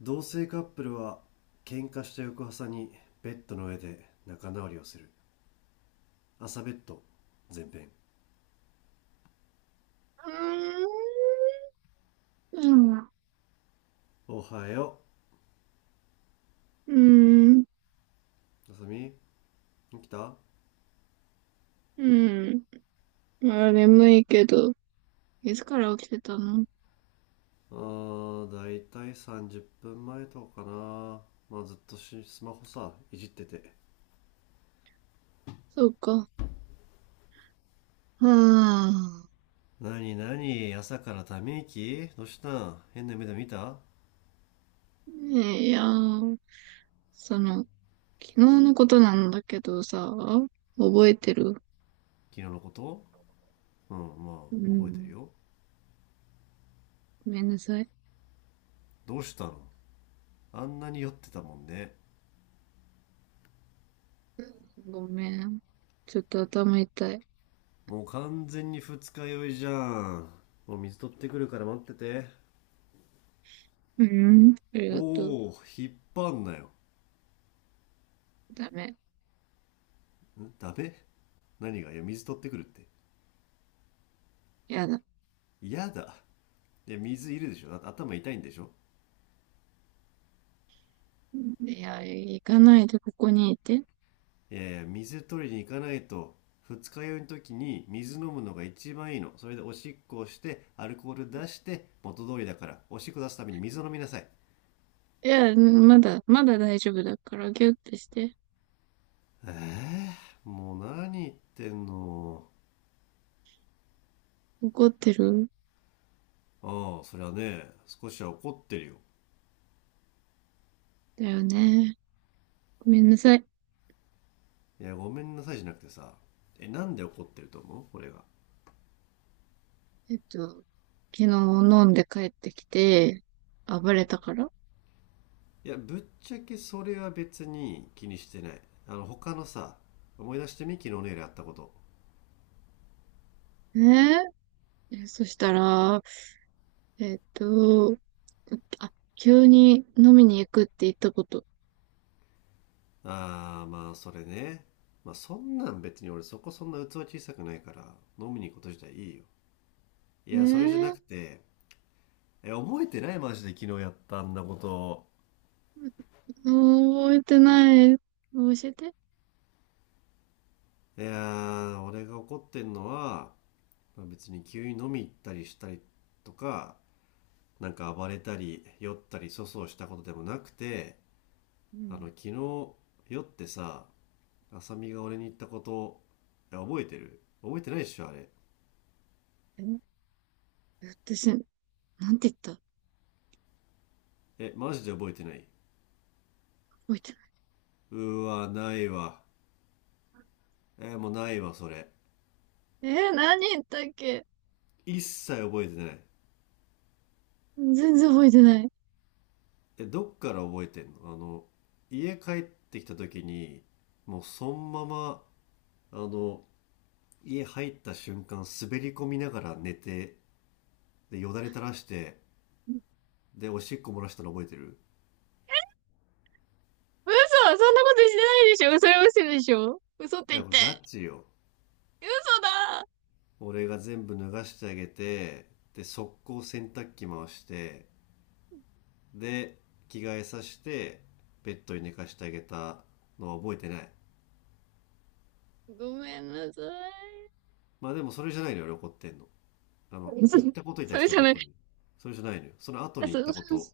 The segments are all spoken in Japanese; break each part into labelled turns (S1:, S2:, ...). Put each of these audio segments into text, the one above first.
S1: 同性カップルは喧嘩した翌朝にベッドの上で仲直りをする朝ベッド前編。
S2: うーん。うん。
S1: おはよ
S2: うん。
S1: う、あさみ、起きた？
S2: うあ、眠いけど、いつから起きてたの？
S1: だいたい30分前とかかな。まあずっとスマホいじってて。
S2: そうか。はあ。
S1: なになに、朝からため息どうしたん？変な目で見た？
S2: ねえ、いやー、その、昨日のことなんだけどさ、覚えてる？
S1: 昨日のこと？うん、ま
S2: う
S1: あ覚えてる
S2: ん。
S1: よ。
S2: ごめんなさい。
S1: どうしたの？あんなに酔ってたもんね。
S2: ごめん。ちょっと頭痛い。
S1: もう完全に二日酔いじゃん。もう水取ってくるから待ってて。
S2: うん。あり
S1: お
S2: がとう。
S1: お、引っ張んなよ。
S2: ダメ。
S1: んダメ？何がいや、水取ってくるって。
S2: やだ。
S1: 嫌だ。いや、水いるでしょ、だって頭痛いんでしょ？
S2: いや、行かないでここにいて。
S1: いやいや、水取りに行かないと、二日酔いの時に水飲むのが一番いいの。それでおしっこをして、アルコール出して、元通りだから、おしっこ出すために水を飲みなさい。
S2: いや、まだ大丈夫だから、ギュッてして。
S1: ええー、もう何言ってんの。
S2: 怒ってるん
S1: ああ、そりゃね、少しは怒ってるよ。
S2: だよね？ごめんなさい。
S1: いや、ごめんなさいじゃなくてさ、なんで怒ってると思う、俺が？
S2: 昨日飲んで帰ってきて、暴れたから。
S1: いや、ぶっちゃけそれは別に気にしてない。他のさ、思い出してみ、昨日の夜やったこと。
S2: ね、ええ、そしたら、えっと、あ、急に飲みに行くって言ったこと。
S1: あー、まあそれね。まあそんなん別に俺そこそんな器小さくないから、飲みに行くこと自体いいよ。いや、それじゃなく
S2: ええ、
S1: て。え、覚えてない？マジで昨日やったあんなこと。
S2: もう覚えてない。教えて。
S1: いやー、俺が怒ってんのは、まあ別に急に飲み行ったりしたりとか、なんか暴れたり酔ったり粗相したことでもなくて、
S2: うん。
S1: 昨日酔ってさ、浅見が俺に言ったこと。いや、覚えてる？覚えてないっしょあれ。
S2: え、私、なんて言った？
S1: えマジで覚えてない？
S2: 覚えてない。
S1: うわないわ。えもうないわそれ。
S2: えー、何言ったっけ？
S1: 一切覚えてない？
S2: 全然覚えてない。
S1: え、どっから覚えてんの？家帰ってきた時に、もうそのまま、あの家入った瞬間滑り込みながら寝て、でよだれ垂らして、でおしっこ漏らしたの覚えてる？
S2: 嘘。そんなことしてないでしょ。嘘、嘘でしょ。嘘って
S1: や
S2: 言っ
S1: っぱ
S2: て。
S1: ガチよ。
S2: 嘘だ。
S1: 俺が全部脱がしてあげて、で、速攻洗濯機回して、で、着替えさせて、ベッドに寝かしてあげたのは覚えてない。
S2: ごめんなさい。
S1: まあでもそれじゃないのよ、俺怒ってんの。あの、
S2: そ
S1: 言ったことに
S2: そ
S1: 対し
S2: れ
S1: て
S2: じゃ
S1: 怒っ
S2: ない。
S1: てんの。それじゃないのよ。その後
S2: あ、
S1: に言ったこと。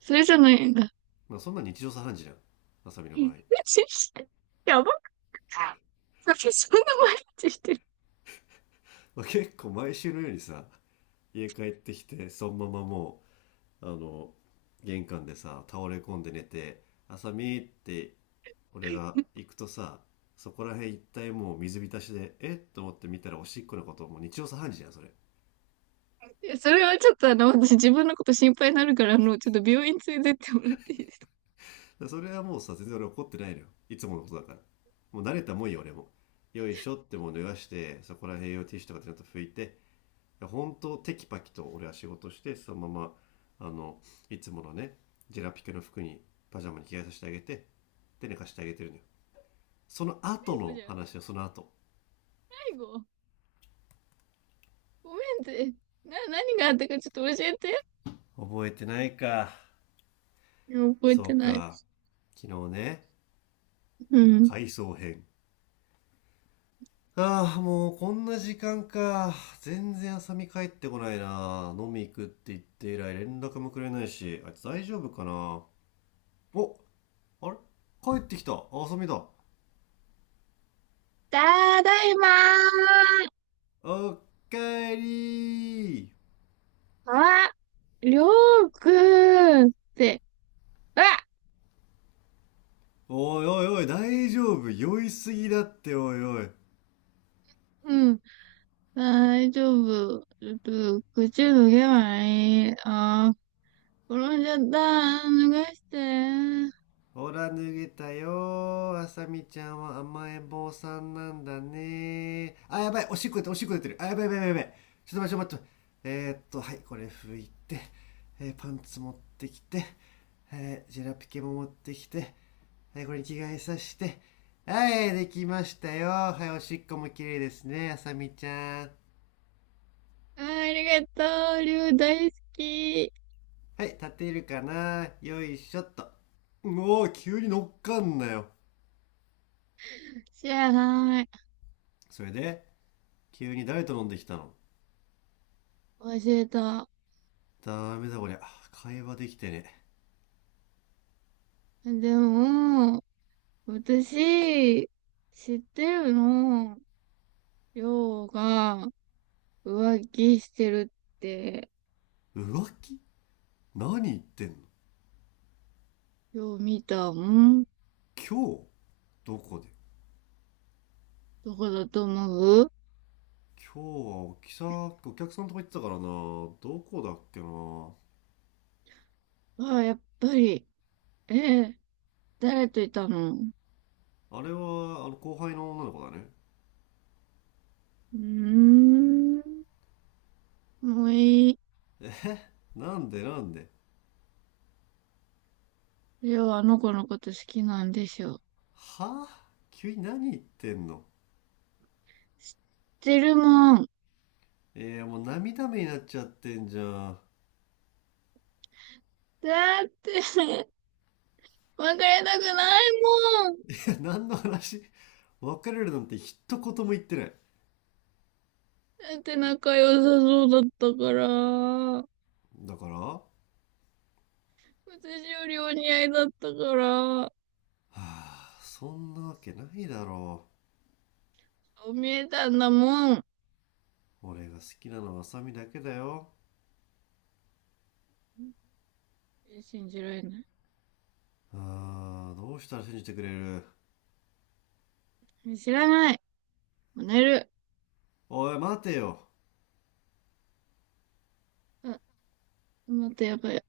S2: それじゃないんだ。
S1: まあそんな日常茶飯事じゃん。あさみの場合。
S2: やばくない？そんな毎日してる？
S1: まあ、結構毎週のようにさ、家帰ってきて、そのままもう、あの、玄関でさ、倒れ込んで寝て、あさみって俺が行くとさ、そこら辺一帯もう水浸しで、えっと思って見たらおしっこのこと、もう日常茶飯事じゃんそれ。
S2: いや、それはちょっと私自分のこと心配になるから、ちょっと病院連れてってもらっていいですか？
S1: それはもうさ、全然俺怒ってないのよ、いつものことだから。もう慣れたもんよ俺も。よいしょっ
S2: 最
S1: て、もう脱がしてそこら辺用ティッシュとかでちゃんと拭いて、本当テキパキと俺は仕事して、そのままあのいつものね、ジェラピケの服に、パジャマに着替えさせてあげて、で寝かしてあげてるのよ。その後
S2: 後
S1: の
S2: じゃん。
S1: 話はその後。
S2: 最後ごめんって。何があったかちょっと教えて。
S1: 覚えてないか。
S2: いや、覚え
S1: そ
S2: て
S1: う
S2: ない。
S1: か。昨日ね。
S2: うん。
S1: 回想編。ああ、もうこんな時間か。全然浅見帰ってこないな。飲み行くって言って以来連絡もくれないし、あいつ大丈夫かな。お、あれ、帰ってきた。あ浅みだ。
S2: ただいまー。
S1: おかえりー。
S2: あ、りょうくんって。あ、
S1: おいおいおい、大丈夫？酔いすぎだって、おいおい。
S2: うん。大丈夫。ちょっと、口脱げないい。ああ、転んじゃった。脱がして。
S1: ほら脱げたよ。あさみちゃんは甘えん坊さんなんだね。あやばい、おしっこ出てる、おしっこ出てる、あやばいやばいやばいやばい。ちょっと待って、ちょっと待って。はいこれ拭いて、パンツ持ってきて、ジェラピケも持ってきて、はい、これに着替えさせて、はいできましたよ。はいおしっこも綺麗ですねあさみちゃん。
S2: あー、ありがとう。りゅう大好き。
S1: はい立てるかな、よいしょっと。もうおー、急に乗っかんなよ。
S2: 知らない。
S1: それで急に誰と飲んできたの？
S2: 忘れた。
S1: ダメだこりゃ。会話できてね
S2: でも、私、知ってるの。りょうが浮気してるって、
S1: え。浮気？何言ってんの？
S2: よう見たもん。
S1: 今日どこで？
S2: どこだと思う？
S1: 今日はおきさ、お客さんとか行ってたからな。どこだっけな。
S2: ああー、やっぱり。ええ、誰といたの？う
S1: あれは、あの後輩の女の子だね。
S2: ーん。もういい。
S1: え、なんでなんで？
S2: りょう、あの子のこと好きなんでしょ？
S1: はぁ、急に何言ってんの。
S2: 知ってるもん。
S1: えー、もう涙目になっちゃってんじゃん。
S2: だって、別れたくないもん。
S1: いや、何の話？別れるなんて一言も言ってない。
S2: だって仲良さそうだったから。
S1: だからは
S2: 私よりお似合いだったから。
S1: ぁ、そんなわけないだろう。
S2: そう見えたんだもん。
S1: 俺が好きなのは麻美だけだよ。
S2: 信じられな
S1: あー、どうしたら信じてくれる？
S2: い。知らない。もう寝る。
S1: おい、待てよ。
S2: あ、待って、やばい。あ、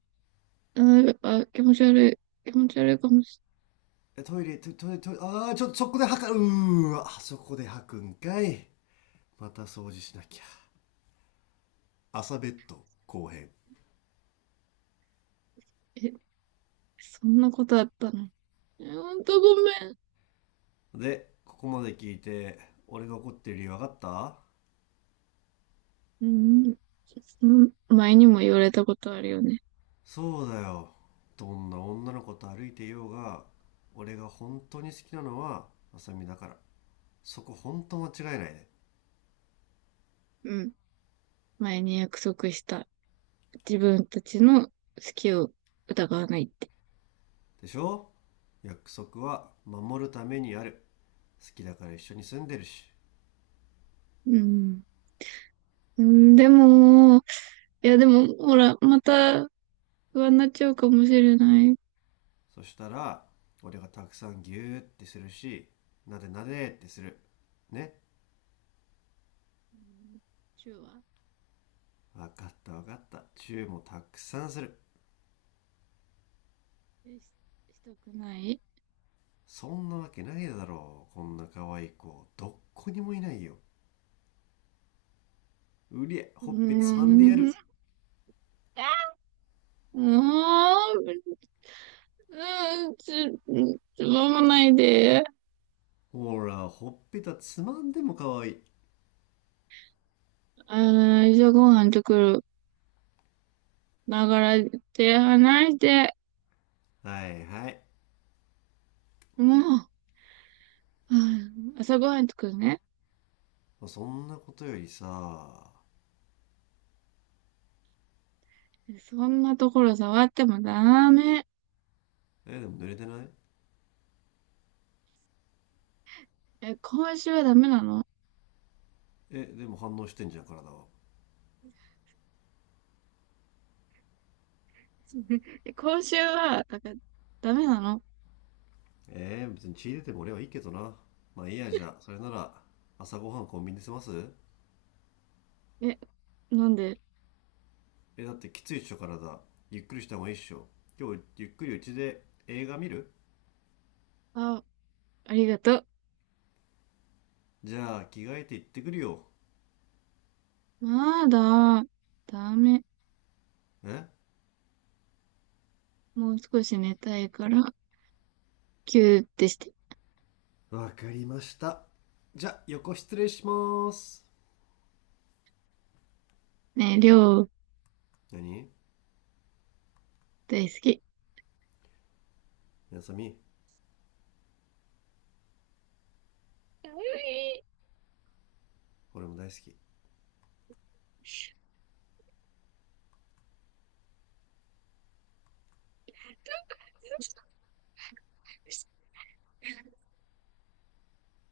S2: あ、気持ち悪い。気持ち悪いかもし
S1: え、トイレ、トイレトイレ、トイレ、あー、ちょっとそこで吐か、うーわ、あそこで吐くんかい。また掃除しなきゃ。朝ベッド後編。
S2: れない。え、そんなことあったの？え、ほんとごめん。
S1: で、ここまで聞いて、俺が怒ってる理由分かった？
S2: うん。うん。前にも言われたことあるよね。
S1: そうだよ。どんな女の子と歩いていようが、俺が本当に好きなのは、麻美だから。そこ本当間違いないね。
S2: うん。前に約束した。自分たちの好きを疑わないって。
S1: ででしょ。約束は守るためにある。好きだから一緒に住んでるし。
S2: うん。うん、でも、いやでも、ほら、また不安になっちゃうかもしれない。うん。
S1: そしたら俺がたくさんギューってするし、なでなでってするね。
S2: チューは？
S1: わかったわかった、チューもたくさんする。
S2: え、したくない。
S1: そんなわけないだろう、こんな可愛い子どっこにもいないよ。うりゃ、
S2: うー
S1: ほっぺつまんでや
S2: ん。
S1: る。
S2: もう、うん、ちょ飲まないで。
S1: ほら、ほっぺたつまんでも可愛い。
S2: あー、じゃあご飯作る。ながら手離して。
S1: はいはい。
S2: もう、うん、朝ごはん作るね。
S1: そんなことよりさ、
S2: そんなところ触ってもダメ。
S1: えでも濡れてない？
S2: え、今週はダメなの？
S1: えでも反応してんじゃん体は。
S2: え、今週は、だからダメなの。
S1: えー、別に血出ても俺はいいけどな。まあいいやじゃあ、それなら朝ごはんコンビニで済ます。
S2: え、なんで？
S1: え、だってきついっしょ体。ゆっくりした方がいいっしょ。今日ゆっくりうちで映画見る？
S2: あ、ありがとう。
S1: じゃあ着替えて行ってくるよ。
S2: まだ、ダメ。
S1: え
S2: もう少し寝たいから、キューってして。
S1: わかりました。じゃあ横失礼しまーす。
S2: ね、量りょう、
S1: 何、
S2: 大好き。
S1: やさみ、
S2: かわい
S1: 俺も大好き。
S2: い